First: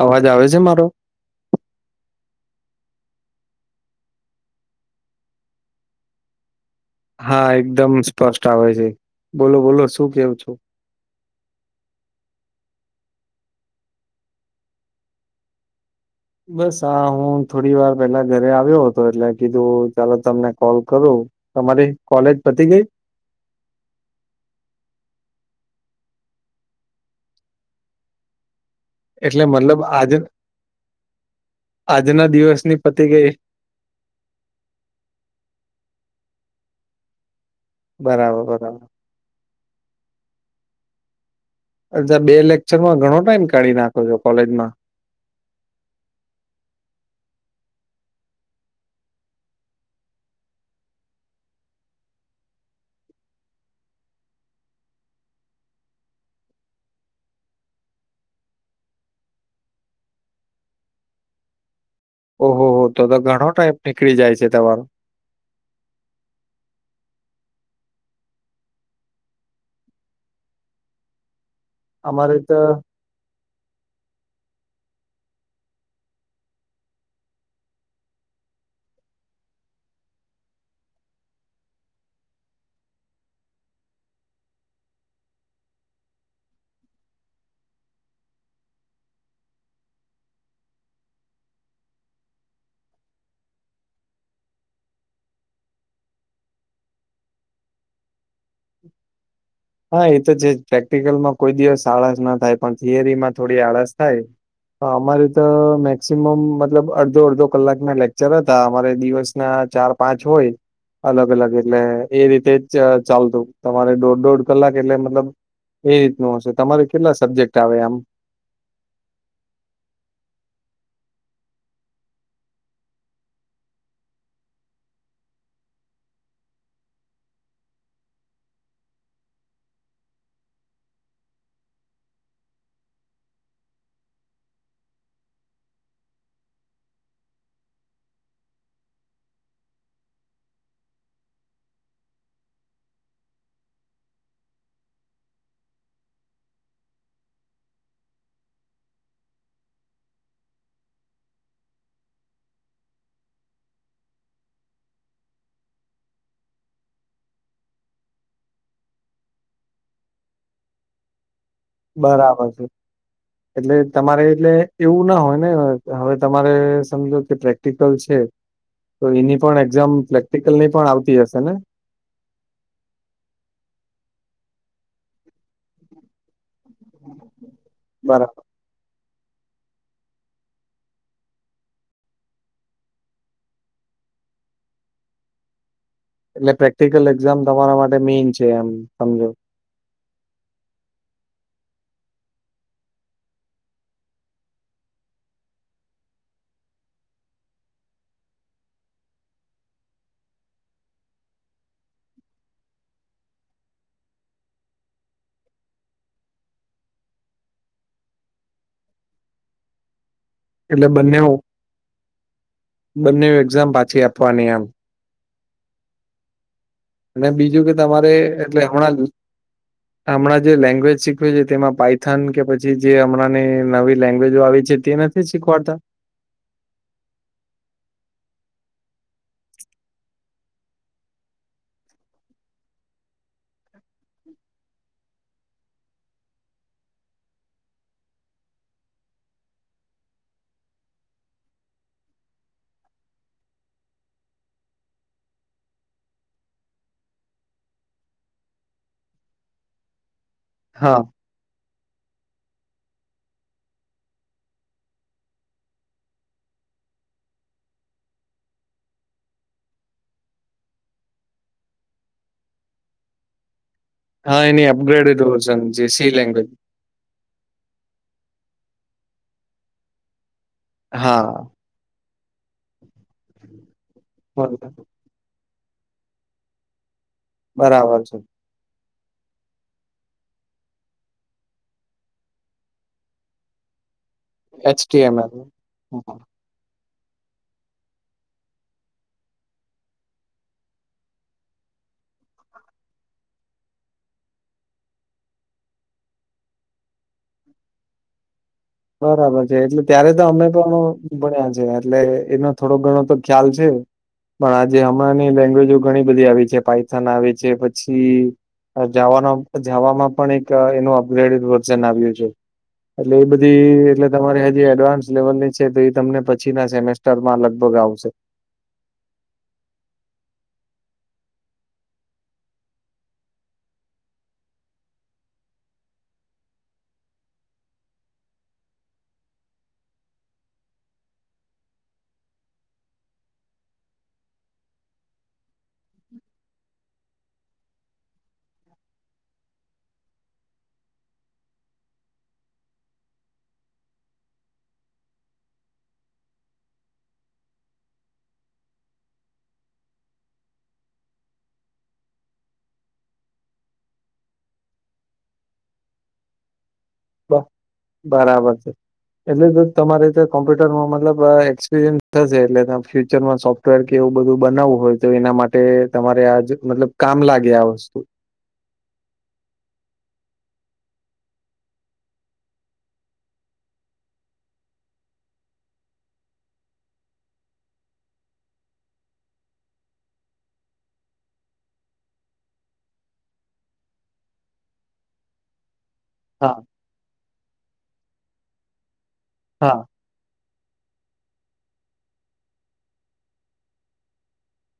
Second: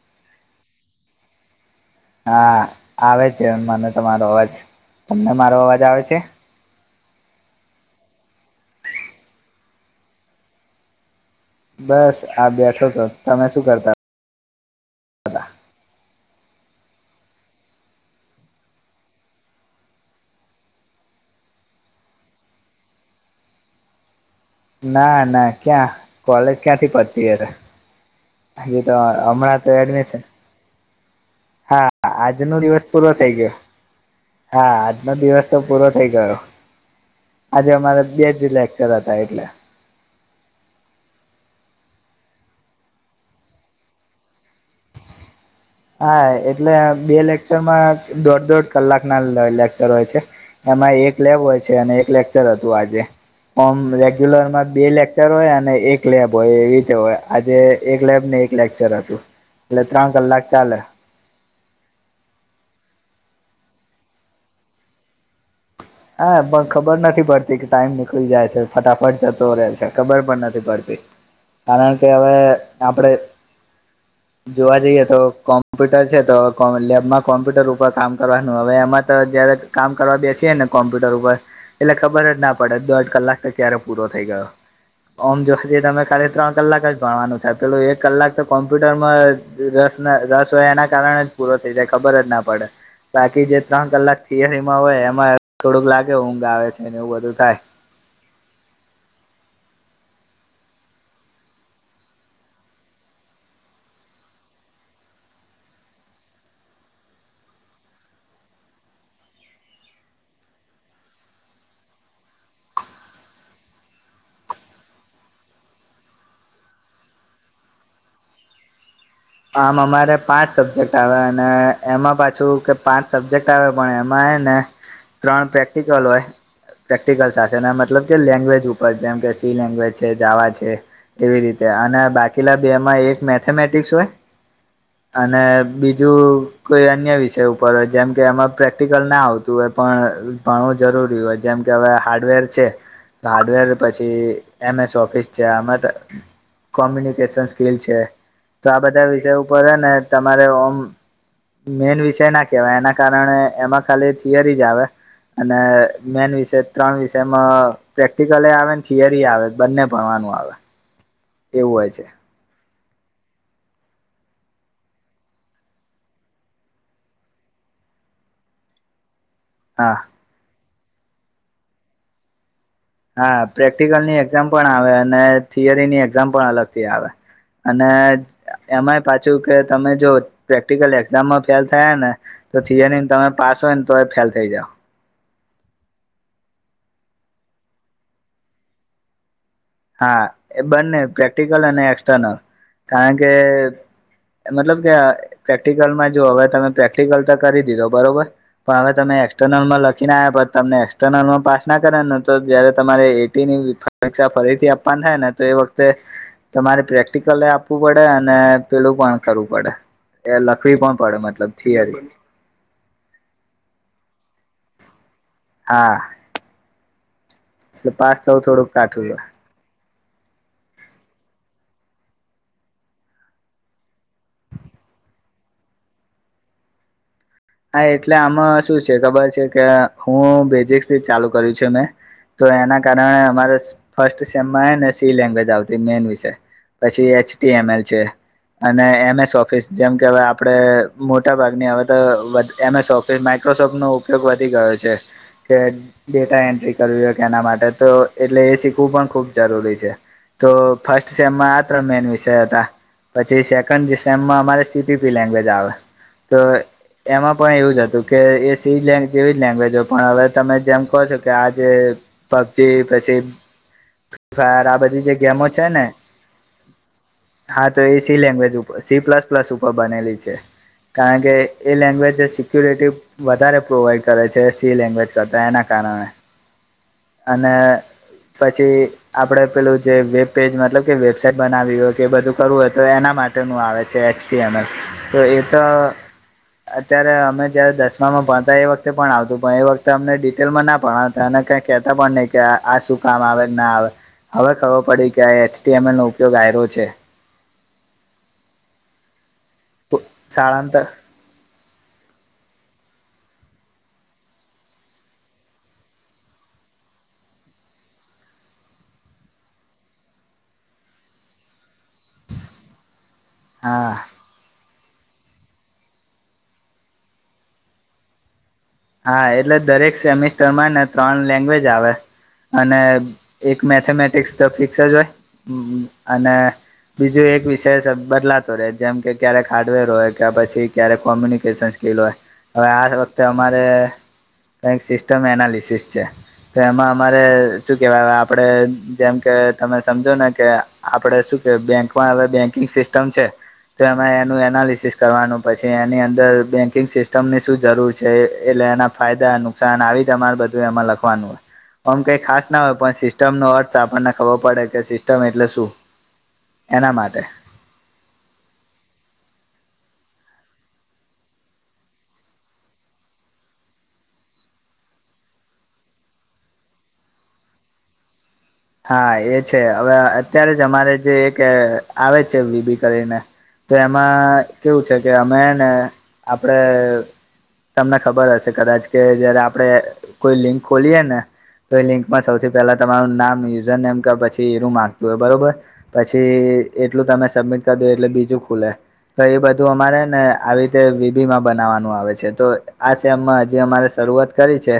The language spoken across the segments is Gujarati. અવાજ આવે છે મારો. હા આવે છે મને તમારો અવાજ તમને મારો અવાજ આવે છે. હા એકદમ સ્પષ્ટ આવે છે બોલો બોલો શું કેવું છું. બસ આ બેઠો તો તમે શું કરતા. બસ આ હું થોડી વાર પેલા ઘરે આવ્યો હતો એટલે કીધું ચાલો તમને કોલ કરું. તમારી કોલેજ પતી ગઈ. ના ના ક્યાં કોલેજ ક્યાંથી પડતી હશે હજ તો એટલે હમણાં તો મતલબ આજ એડમિશન. હા આજના આજનો દિવસની દિવસ પતી પૂરો ગઈ. થઈ ગયો. હા આજનો દિવસ તો પૂરો થઈ ગયો આજે અમારે બે જ બરાબર બરાબર. લેક્ચર હતા. ઈજાય. અચ્છા બે લેક્ચરમાં ઘણો ટાઈમ કાઢી નાખો છો કોલેજમાં હા એટલે બે લેક્ચરમાં દોઢ દોઢ કલાક ના લેક્ચર હોય છે. એમાં એક લેવ હોય છે અને એક લેક્ચર હતું આજે ઓમ રેગ્યુલરમાં બે લેક્ચર હોય અને એક લેબ હોય એવી રીતે હોય આજે એક લેબ ને એક લેક્ચર હતું એટલે ત્રણ કલાક ચાલે. ઓહો હો તો તો ઘણો ટાઈમ નીકળી જાય છે તમારો હા પણ ખબર નથી પડતી કે ટાઈમ નીકળી જાય છે ફટાફટ જતો રહે છે ખબર પણ નથી પડતી. [inaudible] કારણ કે હવે અમારે તો આપડે જોવા જઈએ તો કોમ્પ્યુટર છે તો કો લેબમાં કોમ્પ્યુટર ઉપર કામ કરવાનું હવે એમાં તો જ્યારે. કામ કરવા બેસીયે ને કોમ્પ્યુટર ઉપર એટલે ખબર જ ના પડે દોઢ કલાક તો ક્યારે પૂરો થઈ ગયો. ઓમ જો તમે ખાલી ત્રણ કલાક જ ભણવાનું થાય પેલું એક કલાક તો કોમ્પ્યુટરમાં રસ રસ હોય એના કારણે જ પૂરો થઇ જાય ખબર જ ના પડે. બાકી જે ત્રણ કલાક થિયરી માં હોય એમાં થોડુંક લાગે ઊંઘ આવે છેને એવું બધું થાય. હા એ તો છે પ્રેક્ટિકલમાં કોઈ દિવસ આળસ ના થાય પણ થિયરી માં થોડી આળસ થાય. અમારે તો મેક્સિમમ મતલબ અડધો અડધો કલાક ના લેક્ચર હતા અમારે દિવસના ચાર પાંચ હોય અલગ અલગ એટલે એ રીતે જ ચાલતું તમારે દોઢ દોઢ કલાક એટલે મતલબ એ રીતનું હશે તમારે કેટલા સબ્જેક્ટ આવે આમ આમ અમારે પાંચ સબ્જેક્ટ આવે અને એમાં પાછું કે પાંચ સબ્જેક્ટ આવે પણ એમાં એ ને ત્રણ પ્રેક્ટિકલ હોય. પ્રેક્ટિકલ સાથે મતલબ કે લેંગ્વેજ ઉપર જેમ કે સી લેંગ્વેજ છે જાવા છે. એવી રીતે અને બાકીલા બે માં એક મેથેમેટિક્સ હોય અને બીજું, કોઈ અન્ય વિષય ઉપર હોય, જેમ કે એમાં પ્રેક્ટિકલ ના આવતું હોય, પણ ભણવું જરૂરી હોય, જેમ કે હવે હાર્ડવેર છે. હાર્ડવેર પછી એમ. એસ. ઓફિસ છે આમાં તો કોમ્યુનિકેશન સ્કીિલ છે તો આ બધા વિષય ઉપરને તમારે ઓમ મેઈન વિષય ના કેવાય એના કારણે એમાં ખાલી થિયરી જ આવે. અને મેન વિષય ત્રણ વિષયમાં પ્રેક્ટિકલ આવે થિયરી આવે બંને ભણવાનું આવે એવું હોય છે બરાબર છે. એટલે તમારે એટલે એવું ના હોય ને હવે તમારે સમજો કે પ્રેક્ટિકલ છે. તો એની પણ એક્ઝામ હા પ્રેક્ટિકલની પણ આવતી હશે ને? હા પ્રેક્ટિકલની એક્ઝામ પણ આવે અને થિયરીની એક્ઝામ પણ અલગ થી આવે. અને બરાબર એમાંય પાછું કે તમે જો પ્રેક્ટિકલ એક્ઝામમાં ફેલ થયા ને તો થીયરીમાં તમે પાસ હોય ને તો એ ફેલ થઈ જાવ એટલે પ્રેક્ટિકલ એક્ઝામ તમારા માટે મેઈન છે એમ સમજો હા એ બંને પ્રેક્ટિકલ અને એક્સટર્નલ કારણ કે મતલબ કે પ્રેક્ટિકલમાં જો હવે તમે પ્રેક્ટિકલ તો કરી દીધો બરોબર પણ હવે તમે એક્સટર્નલમાં લખીને આયા. પર તમને એક્સટર્નલમાં પાસ ના કરે ને તો ત્યારે તમારે એક કેટી ની પરીક્ષા ફરીથી આપવાની થાય ને તો એ વખતે તમારે પ્રેક્ટિકલ એ આપવું પડે અને પેલું પણ કરવું પડે એ લખવી એટલે પણ બંને પડે મતલબ થિયરી બંને એક્ઝામ પાછી આપવાની એમ. હા અને બીજું કે એટલે તમારે પાસ થવું એટલે થોડુંક હમણાં જ કાઠું હમણાં જે લેંગ્વેજ શીખવી છે તેમાં પાઇથન કે પછી જે હમણાંની નવી લેંગ્વેજો આવી છે તેને થી શીખવાડતા હા એટલે આમાં શું છે ખબર છે કે હું બેઝિકસ થી જ ચાલુ કર્યું છે મેં તો એના કારણે અમારે ફસ્ટ સેમમાં છે ને સી લેંગ્વેજ આવતી મેન વિષય પછી એચ. ટી. એમ. એલ છે. અને એને ઓફિસ જેમ કે હવે આપડે મોટા ભાગની હવે તો એમ. એસ ઓફિસ માઇક્રોસોફ્ટનો ઉપયોગ વધી ગયો છે કે ડેટા એન્ટ્રી કરવી હોય તો એના માટે તો એટલે એ શીખવું પણ ખૂબ જરૂરી છે તો હા ફસ આ ત્રન મેન વિષય હતા. પછી સેકન્ડ સેમમાં અમારે સી પી પી લેંગવેજ આવે ત એમાં પણ એવું જ હતું કે એ સી લ જેવી જ લેંગ્વેજ હોય પણ હવે તમે જેમ કહો છો કે આ જે પબજી પછી ફ્રી હા એની ફાયર આ બધી જે અપગ્રેડેડ ગેમો વર્ઝન છે ને જે સી લેંગ્વેજ હા તો એ સી લેંગ્વેજર સી પ્લસ પ્લસ ઉપર બનેલી છે. કારણ કે હા એ લેંગ્વેજ સિક્યુરિટી વધારે પ્રોવાઈડ કરે છે સી બરાબર લેગ એના કારણે અને બરાબર છે. પછી આપડે પેલું જે વેબ પેજ મતલબ કે વેબસાઇટ બનાવી હોય કે બધું કરવું હોય તો એના માટેનું આવે છે એચ ટી એમ તો એચટીએમએલ એટ હા અત્યારે અમે જયારે દસમામાં ભણતા એ વખતે પણ આવતું પણ એ વખતે અમને ડિટેલમાં ના ભણત એને કઈ કેહેતા પણ નહી કે આ શું કામ આવે ના આવે હવે ખબર પડી કે આ એચ એમ એલ નો ઉપયોગ આ્યો છે. બરાબર છે એટલે ત્યારે તો અમે પણ શાળાંતર ભણ્યા છે એટલે એનો થોડો ઘણો તો ખ્યાલ છે. પણ આજે હમણાં લેંગ્વેજો ઘણી બધી આવી છે પઇથન આવી છે પછી વા જવામાં પણ એક એનું અપગ્રેડેડ વર્ઝન આવ્યું છે એટલે એ બધ ધી હા એટલે તમારી હજી એડવાન્સ લેવલ ની છે તો એ તમને પછી ના સેમેસ્ટરમાં લગભગ આવશે હા એટલે દરેક સેમિસ્ટરમાં ને ત્રણ લેંગ્વેજ આવે અને એક મેથેમેટિક્સ ફિક્સર જ હોય અને બીજું એક વિષય બદલાતો રહે જેમ કે ક્યારેક હાર્ડવેર હોય કે પછી ક્યારેક કોમ્યુનિકેશન લ હોય હવે આ વખતે અમારે કઈક સિસ્ટમ એનાલિસિસ છે. તો એમાં અમારે શું કેવાય આપડે જેમ કે તમે સમજો ને કે આપડે શું કે બેંકમાં હવે બેંકિંગ સિસ્ટમ છે. તો એમાં એનું એનાલિસિસ કરવાનું પછી એની અંદર બેંકિંગ સિસ્ટમની શું જરૂર છે એટલે એના ફાયદા નુકસાન આવી જ અમાર બધું એમાં લખવાનું હોય આમ કઈ ખાસ ના હોય પણ સિસ્ટમ નો અર્થ આપણને ખબર પડે કે સિસ્ટમ એટલે શું? એના માટે બ બરાબર છે. એટલે તો તમારે કોમ્પ્યુટરમાં મતલબ એક્સપિરિયન્સ થશે એટલે ફ્યુચરમાં સો ફ્ટવેરકે એવું બધું બનાવવું હોય તો એના માટે તમારે આજ મતલબ કામ લાગે આ વસ્તુ હા એ છે હવે અત્યારે જ અમારે જે એક આવે છે વી બી કરીને તો એમાં કેવું છે કે અમે ને આપડે તમને ખબર હશે કદાચ કે જયારે આપણેે કોઈ લિંક ખોલીયએ ને તો લિંકમાં સૌથી પહેલા તમારું નામ ની યુઝર નેમ કે પછી એરુ માંગતું હોય બરોબર પછી હા એટલું તમે સબમિટ કરી દો એટલે બીજું ખુલે તો એ બધું હા. અમારે ને આવી રીતે વિધી માં બનાવાનું આવે છે તો આ સેમમાં હજી અમારે શરૂઆત કરી છે.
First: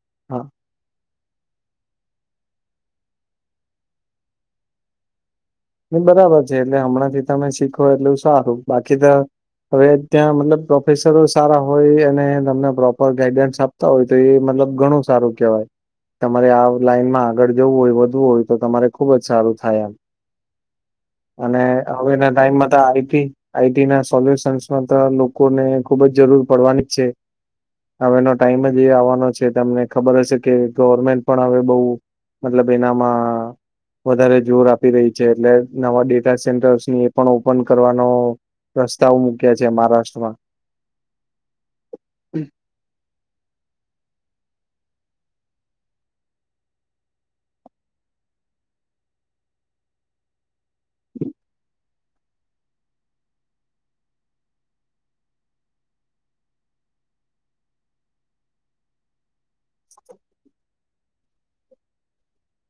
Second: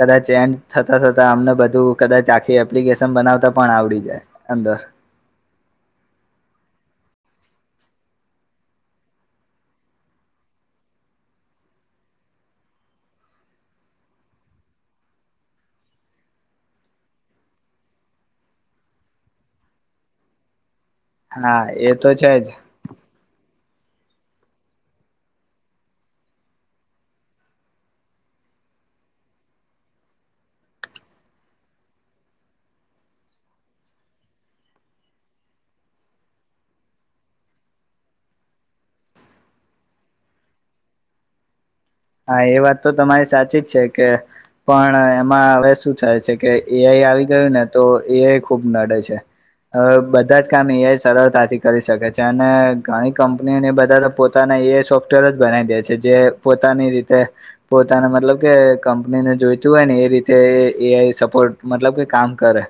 કદાચ હા એમ થતા થતા અમને બધું કદાચ આખી એપ્લિકેશન બનાવતા પણ આવડી જાય અંદર બરાબર છે એટલે હમણાં થી તમે શીખો એટલું સારું બાકી તો હવે ત્યાં મતલબ પ્રોફેસરો સારા હોય અને તમને પ્રોપર ગાઈડન્સ આપ હોય તો એ મતલબ ઘણું સારું કહેવાય. તમારે આ લાઈનમાં આગળ જવું હોય વધવું હોય તો તમારે ખુબ જ સારું થાય એમ અને હા એ તો હવેના છે જ ટાઈમ આઈટી આઈટી ના સોલ્યુશન્સમાં તો લોકોને ખુબ જ જરૂર પડવાની જ છે. હવેનો ટાઈમ જ એ આવવાનો છે તમને ખબર હશે કે ગવર્મેન્ટ પણ હવે બઉુ મતલબ એનામાં વધારે જોર આપે આપ રહી છે એટલે નવા ડેટા સેન્ટર્સ ની એ પણ ઓપન કરવાનો રસ્તાઓ મુૂક્યા છે મહારાષ્ટ્રમાં હા એ વાત તો તમારી સાચી જ છે કે પણ એમાં હવે શું થાય છે કે એઆઈ આવી ગયું ને તો એઆઈ ખુબ નડે છે. અ બધા જ કામ એઆઈ સરળતાથી કરી શકે છે અને ઘણી કંપનીઓને બધા પોતાને એ સોફ્ટવેર જ બનાવી દે છે જે પોતાની રીતે પોતાને મતલબ કે કંપનીને જોઈતું હોય ને એ રીતે એઆઈ સપોર્ટ મતલબ કે કામ કરે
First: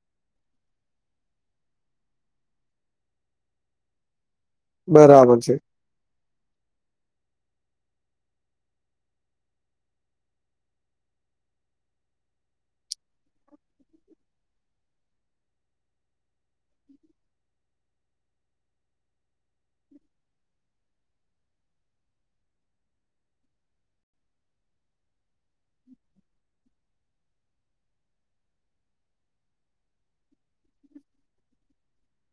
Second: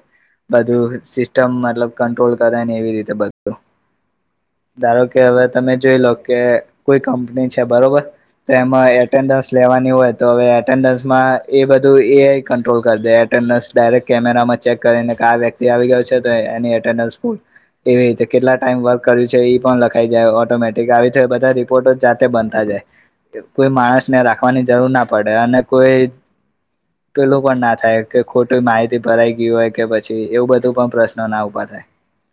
બધું સિસ્ટમ મતલબ કંટ્રોલ કરે ને એવી રીતે બધું [inaudible] ધારો કે હવે છે તમે જોઈ લો કે કોઈ કંપની છે બરોબર તેમાં એટેન્ડન્સ લેવાની હોય તો હવે એટેન્ડન્સમાં એ બધું એ કંટ્રોલ કરી દે કેમેરામાં ચેક કરીને કે આ વ્યક્તિ આવી ગયો છે એની એટેડસ ફલ એવી રીતે કેટલા ટાઈમ વર્ક કર્યું છે એ પણ લખાઈ જાય ઓટોમેટિક આવી બધા રિપોર્ટો જાતે બનતા જાય કોઈ માણસને રાખવાની જરૂર ના પડે અને કોઈ [inaudible] પેલું પણ ના થાય કે ખોટું માહિતી ભરાઈ ગય હોય કે પછી એવું બધું પણ પ્રશ્ન ના ઉભા થાય હ [inaudible]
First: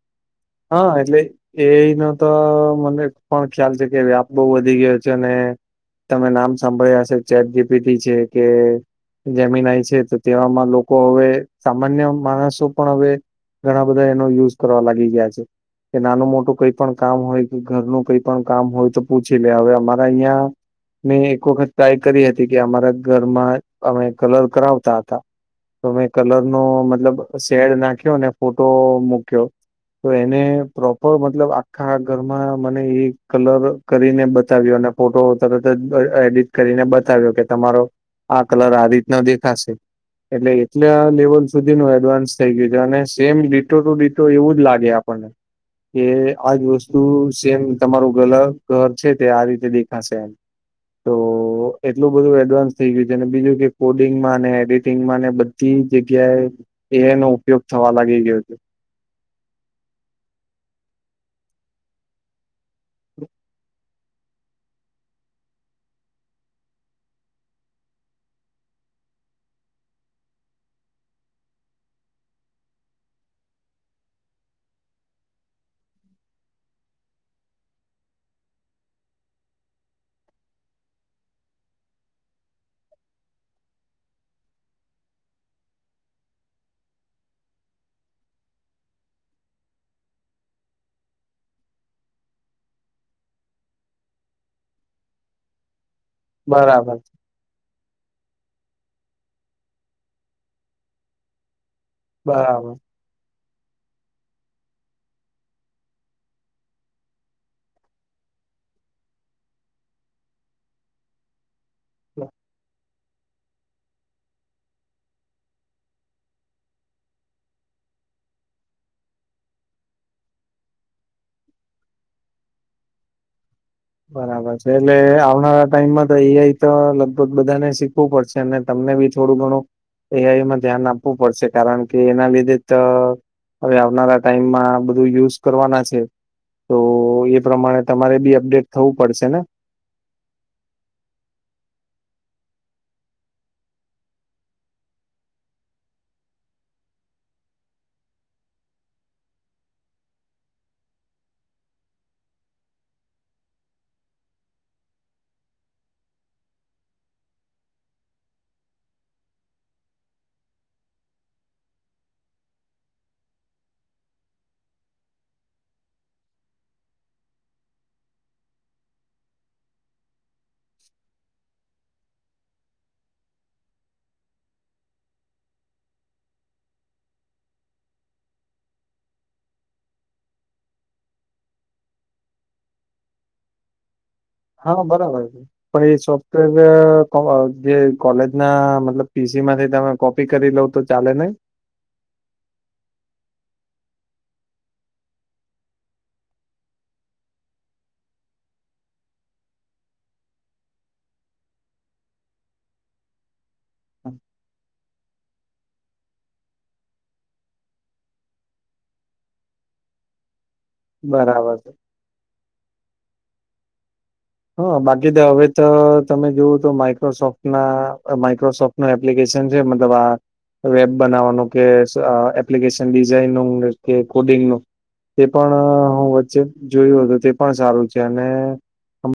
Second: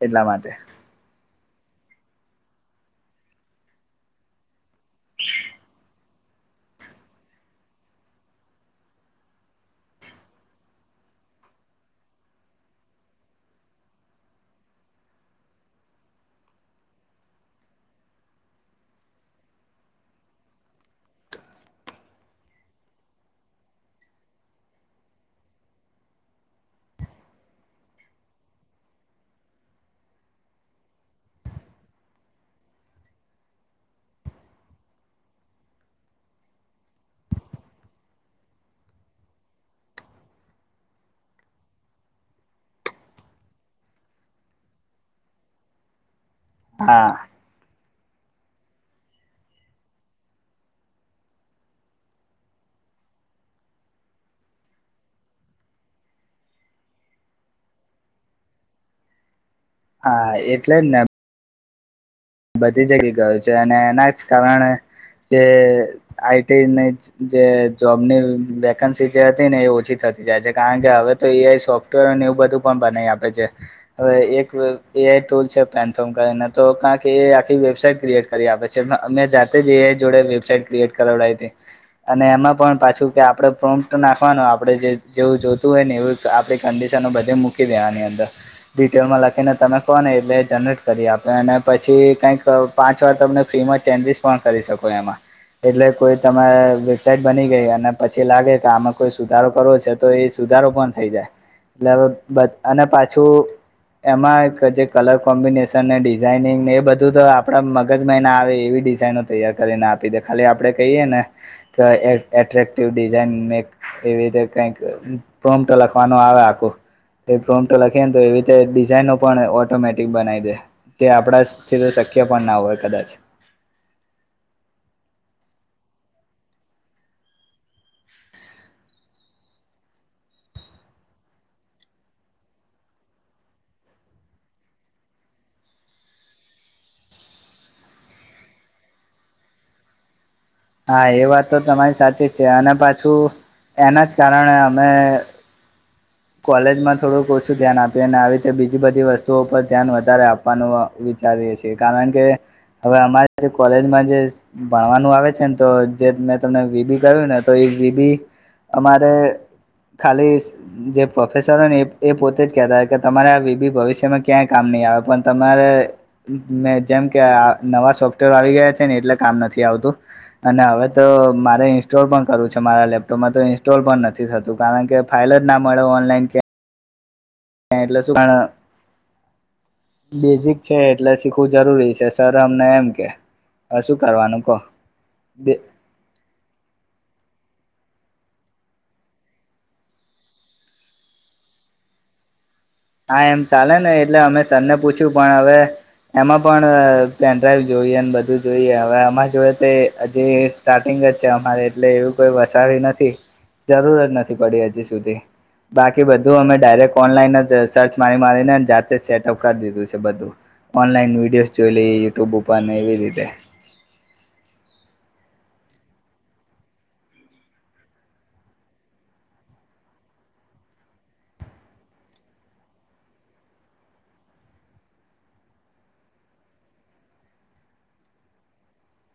એટલા માટે એટલે એ ન તો મને પણ ખ્યાલ છે કે વ્યાપ બહુ વધી ગયો છે અને તમે નામ સાંભળ્યા હશે ચેટ જીપીથી છે કે જમીનય છે તો તેવામાં લોકો હવે સામાન્ય માણસો પણ હવે ઘણા બધા એનો યુઝ કરવા લાગી ગયા છે. કે નાનું મોટું કઈ પણ કામ હોય કે ઘરનું કઈ પણ કામ હોય તો પૂછી લે હવે અમારા અયા મેં એક વખત ટ્રાય કરી હતી કે અમારા ઘરમાં અમે કલર કરાવતા હતા તોમે કલર નો મતલબ શેડ નાખ્યો અને ફોટો મૂક્યો તો એને પ્રોપર મતલબ આખા ઘરમાં મને એ કલર કરીને બતાવ્યો અને ફોટો તરત જ એડિટ કરીને બતાવ્યો કે તમારો આ કલર આ રીતના દેખાશે એટલે એટલા લેવલ સુધી નું એડવાન્સ થઇ ગયું છે અને સેમ ડિટો ટુ ડીટો એવું જ લાગે આપને કે આજ વસ્તુ હા મ તમારું ગલ ઘર છે તે આ રીતે દેખાશે એમ તો એટલું બધું એડવાન્સ થઈ ગયું છે અને બીજું કે કોડિંગમાં એડિટિંગમાં ને થી જગ્યાએ એ એ નો ઉપયોગ થવા લાગી ગયો છે. હા એટલે જને બધી જગ્યા ગયો છે અને એના જ કારણે જે આઈટીને જે જોબ ની વેકન્સી જે હતી ને એ ઓછી થતી જાય છે કારણ કે હવે તો એઆઈ સોફ એવું બધું પણ બનાવી આપે છે. હવે એક એ આઈ ટૂલ છે પેન્થોમ તો કં કે આખી વેબસાાઈટ ક્રિએટ કરી આપે છે અમે જાતે જએ જોડે વેબસાાઈટ ક્રિએટ કરાવડાવી હતી. અને એમાં પણ પાછું કે આપડણે પ્રોપ્ટ નાખવાનો આપણે જે જેવું જોતું હોય ને એવું તો આપડી કંડિશન બધે મૂકી દે આની અંદર ડિટેલમાં લખીને તમે ફોન એલે જનરેટ કરીએ આપણે એને પછી કઈક પાંચ વાર તમે ફી માં ચેન્જીસ પણ કરી શકો એમાં એટલે કોઈ તમે બરાબર વિકેન્ડ બની ગઈ અને પછી લાગે કે આમે કોઈ સુધારો કરવો છે તો એ સુધારો પણ થઈ જાય. એલે બરાબર અને પાછું એમાં એક જે કલર કોમ્બિનેશન ને ડીજ ઝાઇનિંગ એ બધું તો આપડા મગજ મહિના આવે એવી ડિઝાઇનો તૈયાર કરીને આપી દે. ખાલી આપડે કહીએ ને અત્તરકટીવ ડિઝઇન મે એવી રીતે કઈક પ્રોમ્પ્ટ લખવાનું આવે આખું એ પ્રોમટો લખીએ ને તો એવી રીતે ડિઝાઇનો પણ ઓટોમેટિક બનાઈ દે. તે આપણાથી તો શક્ય પણ ના હોય કદાચ. બરાબર છે. એટલે આવનારા ટાઈમમાં તો એ આઈ તો લગભગ બધાને શીખવું પડશે. એમને તમને બી થોડું ઘણું એ આઈ માં ધ્યાન આપવું પડશે કારણ કે એના લીધે તો હવે આવનારા ટાઈમમાં બધું યુઝ કરવાના છે. તો એ પ્રમાણે તમારે બી અપડેટ થવું પડશે ને? હા, એ વાત તો તમારી સાચી જ છે અને પાછું એના જ કારણે અમે કોલેજમાં થોડુંક ઓછું ધ્યાન આપી અને આવી રીતે બીજી બધી વસ્તુઓ પર ધ્યાન વધારે આપ વાનું વિચારીએ છીએ કારણ કે હવે અમારે જે કોલેજમાં જે ભણવાનું આવે છે ને તો જે મેં તમને વી બી કહ્યું ને તો એ વી બી અમારે ખાલી જે પ્રોફેસરોને એ પોતે જ કેહેતા કે તમારે વી બી ભવિષ્યમાં ક્યાંય કામ નહીં આવે પણ તમારે મે જેમ કે આ નવા સોફ્ટવેર આવી ગયા છે ને એટલે કામ નથી આવતું. અને હવે તો મારે ઈન્સ્ટોલ પણ કરવું છે મારા લેપટોપમાં તો ઇન્સ્ટોલ પણ નથી થ તું કારણ કે ફાઇલ જ ના મળે ઓનલાઈન કે એ એટલે સુું કણ બેઝિક છે એટલે શીખવું જરૂરી છે સર અમને એમ કે. હ શું કરવાનું. કહો હા, બરાબર છે. પણ એ સબ પેલું જે કો જે કોલેજ ના મતલબ પી સી માંથી તમે કોપી કરી લઉ તો ચાલે નહી? હા, એમ ચાલે ને એટલે અમે સર ને પૂછ્યું પણ હવે એમાં પણ અહ પેનડ્રાઈવ જોઈએ બધું જોઈએ હવે આમાં જોએ તે જે સ્ટાર્ટિંગ જ છે અમારે એટલે એવું કોઈ વસાવી નથી જરૂર જ નથી પડી હજી સુધી. બાકી બધું અમે ડાયરેક્ટ ઓનલાઈન અ જશ સર્ચ મારી મારીને જાતે સેટઅપ કરી દીધું છે બધું ઓનલાઈન વિડીયો બરાબર જોઈ લઈ યુટ્યુબ ઉપ કાને એવી રીતે. હા, બાકી તો હવે તો તમે જોવું તો માઈક્રોસોફ્ટ ના અહ માઈક્રોસોફ્ટ નું એપ્લિકેશન છે મતલબ આ વેબ બનાવવાનું કે સ એપ્લિકેશન ડિઝાઇન કે કોડિંગનું તે પણ અહ હું વચ્ચે જોયું હતું તે પણ સારું છે અને